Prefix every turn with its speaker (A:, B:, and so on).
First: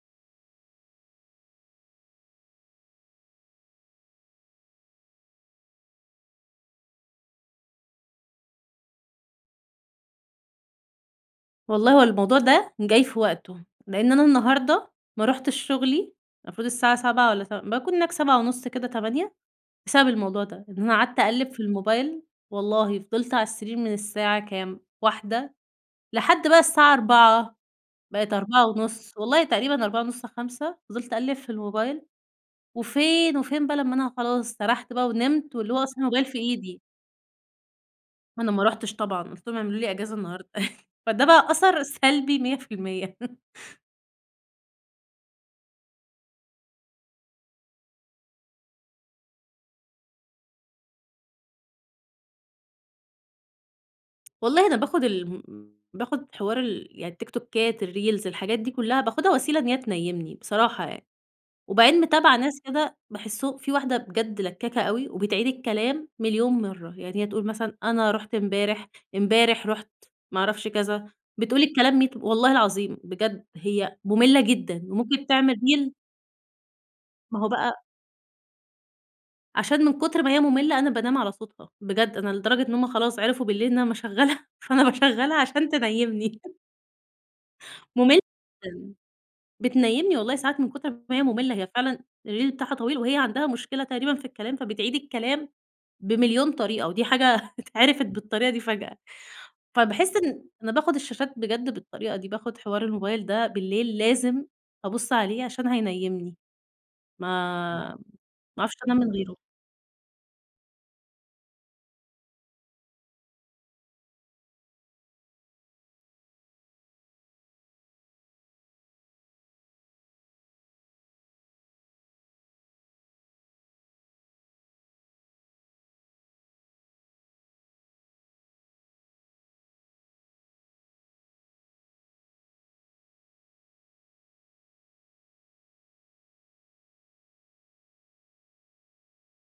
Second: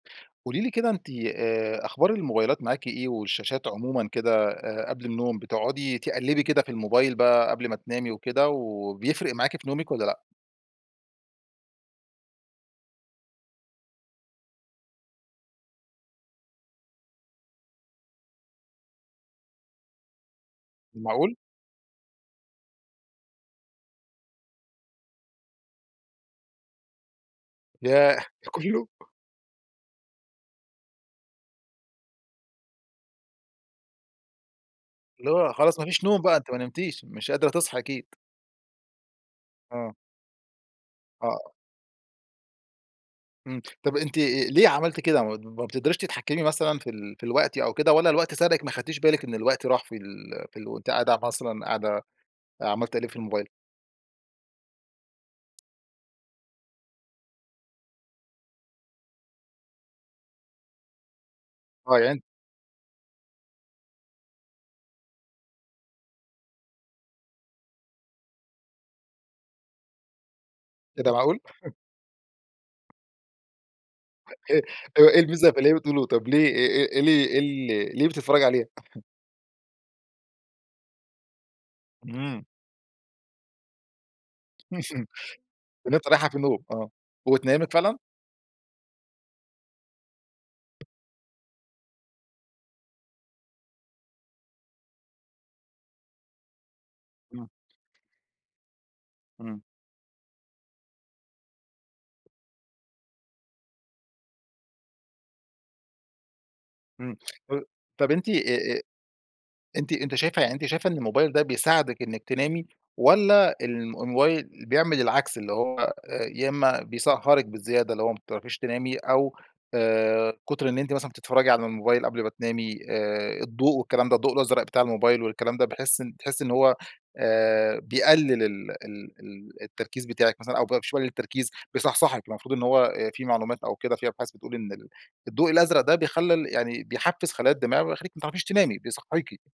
A: قولي لي كده أنتِ آآ أخبار الموبايلات معاكِ إيه والشاشات عمومًا كده، آآ، قبل النوم بتقعدي تقلبي كده في الموبايل بقى قبل ما تنامي وكده، وبيفرق معاكِ في نومِك والّا لأ؟
B: والله هو الموضوع ده جاي في وقته، لأن أنا النهاردة ما رُحتش شغلي المفروض الساعة 7:00 والّا ت باكون هناك 7:30 كده، 8:00 بسبب الموضوع ده، إن أنا قعدت
A: معقول؟!
B: أقلّب في الموبايل، والله فضلت علي السرير من الساعة كام؟ 1:00، لحد بقى الساعة 4:00
A: ياه!
B: بقِت أربعة
A: كله؟
B: ونص والله تقريبًا 4:30 5:00 فضلت أقلّب في الموبايل، وفين وفين بقى لمّا أنا خلاص سرحت بقى
A: اللي هو
B: ونمت واللي هو
A: خلاص ما
B: أصلًا
A: فيش نوم
B: الموبايل في
A: بقى أنتِ ما
B: إيدي.
A: نمتيش مش قادرة تصحي أكيد.
B: ما أنا ما رُحتش طبعًا، قُلت لهم اعملوا لي
A: آه.
B: أجازة النهاردة فده بقى
A: آه.
B: أثر سلبي 100%
A: إمم، طب أنتِ ليه عملتِ كده ما بتقدريش تتحكمي مثلًا في ال في الوقت أو كده والّا الوقت سَرَقِك ما اخدتيش بالِك إن الوقت راح في ال في ال وأنتِ قاعدة مثلًا قاعدة عمّالة تقلبي في الموبايل؟
B: والله أنا باخُد ال باخُد حوار ال يعني التيكتوكات الreels الحاجات دي كلها باخُدها وسيلة إن هي تنيمني بصراحة يعني،
A: آه
B: وبعدين
A: ي
B: متابعة ناس كده باحسه في واحدة بجد لكاكة أوي وبتعيد الكلام مليون مرة، يعني هي تقول مثلًا أنا رُحت امبارح، امبارح رُحت ما اعرفش
A: إيه
B: كذا،
A: ده معقول؟!
B: بتقول الكلام ميت والله العظيم بجد هي مُملّة
A: إيه
B: جدًا،
A: إيه
B: وممكن
A: الميزة
B: تعمل
A: في اللي هي
B: reel
A: بتقوله طب ليه إيه إيه إيه ال إيه
B: ما هو بقى
A: ال ليه بتتفرجي عليها؟
B: عشان من كتر ما هي مُملّة، أنا بانام على صوتها، بجد أنا
A: إمم.
B: لدرجة إن هم خلاص عرفوا بالليل إن امّا اشغلها فأنا باشغلها عشان
A: إن أنتِ رايحة في
B: تنيمني.
A: النوم آه، وبتنيمِك فعلًا؟
B: مُملّة جدًا. بتنيمني والله ساعات من كُتر ما هي مُملّة، هي فعلًا الreel بتاعها طويل، وهي عندها مشكلة تقريبًا في الكلام، فبتعيد الكلام بمليون طريقة ودي
A: إمم.
B: حاجة اتعرفت بالطريقة دي فجأة
A: إمم.
B: فباحس إن أنا باخد الشاشات بجد بالطريقة دي، باخد حوار الموبايل ده بالليل لازم أبص عليه عشان هينيمني.
A: امم،
B: ما
A: طب أنتِ
B: ما
A: أ
B: اعرفش
A: أ
B: انام من غيره.
A: أنتِ أنتِ شايفة يعني أنتِ شايفة إن الموبايل ده بيساعدِك إنك تنامي، والّا ال الموبايل بيعمل العكس، اللي هو يا إمّا بيسهرِك بزيادة اللي هو ما بتعرفيش تنامي أو آآ، كُتر إن أنتِ مثلًا بتتفرجي على الموبايل قبل ما تنامي آآ الضوء والكلام ده الضوء الأزرق بتاع الموبايل والكلام ده، باحس بتحسِي إن هو آآ بيقلل ال ال ال التركيز بتاعِك مثلًا أو مش بيقلل التركيز، بيصحصحِك؟ المفروض إن هو آآ في معلومات أو كده في أبحاث بتقول إن ال الضوء الأزرق ده بيخلّي ال يعني بيحفّز خلايا الدماغ ويخليكِ ما تعرفيش تنامي، بيصحيكِ.